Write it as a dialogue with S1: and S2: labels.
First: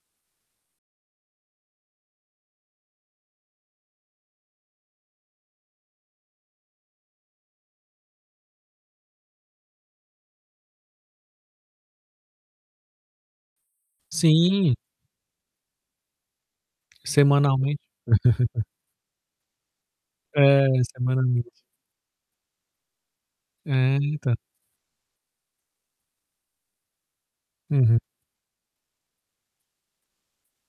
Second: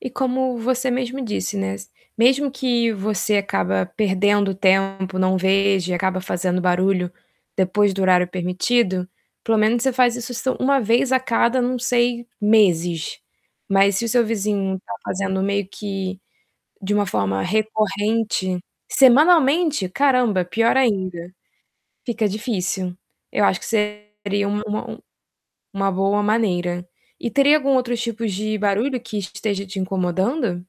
S1: E como você mesmo disse, né, s mesmo que você acaba perdendo tempo, não veja e acaba fazendo barulho depois do horário permitido, pelo menos você faz isso s 1 vez a cada, não sei, meses. Mas se o seu
S2: Sim.
S1: vizinho tá fazendo meio que de uma forma
S2: Semanalmente
S1: recorrente Semanalmente? Caramba,
S2: É,
S1: pior ainda.
S2: semanalmente.
S1: Fica difícil. Eu acho que
S2: É, então.
S1: seria uma u uma boa maneira. E teria algum
S2: Uhum.
S1: outros tipos de barulho que esteja te incomodando?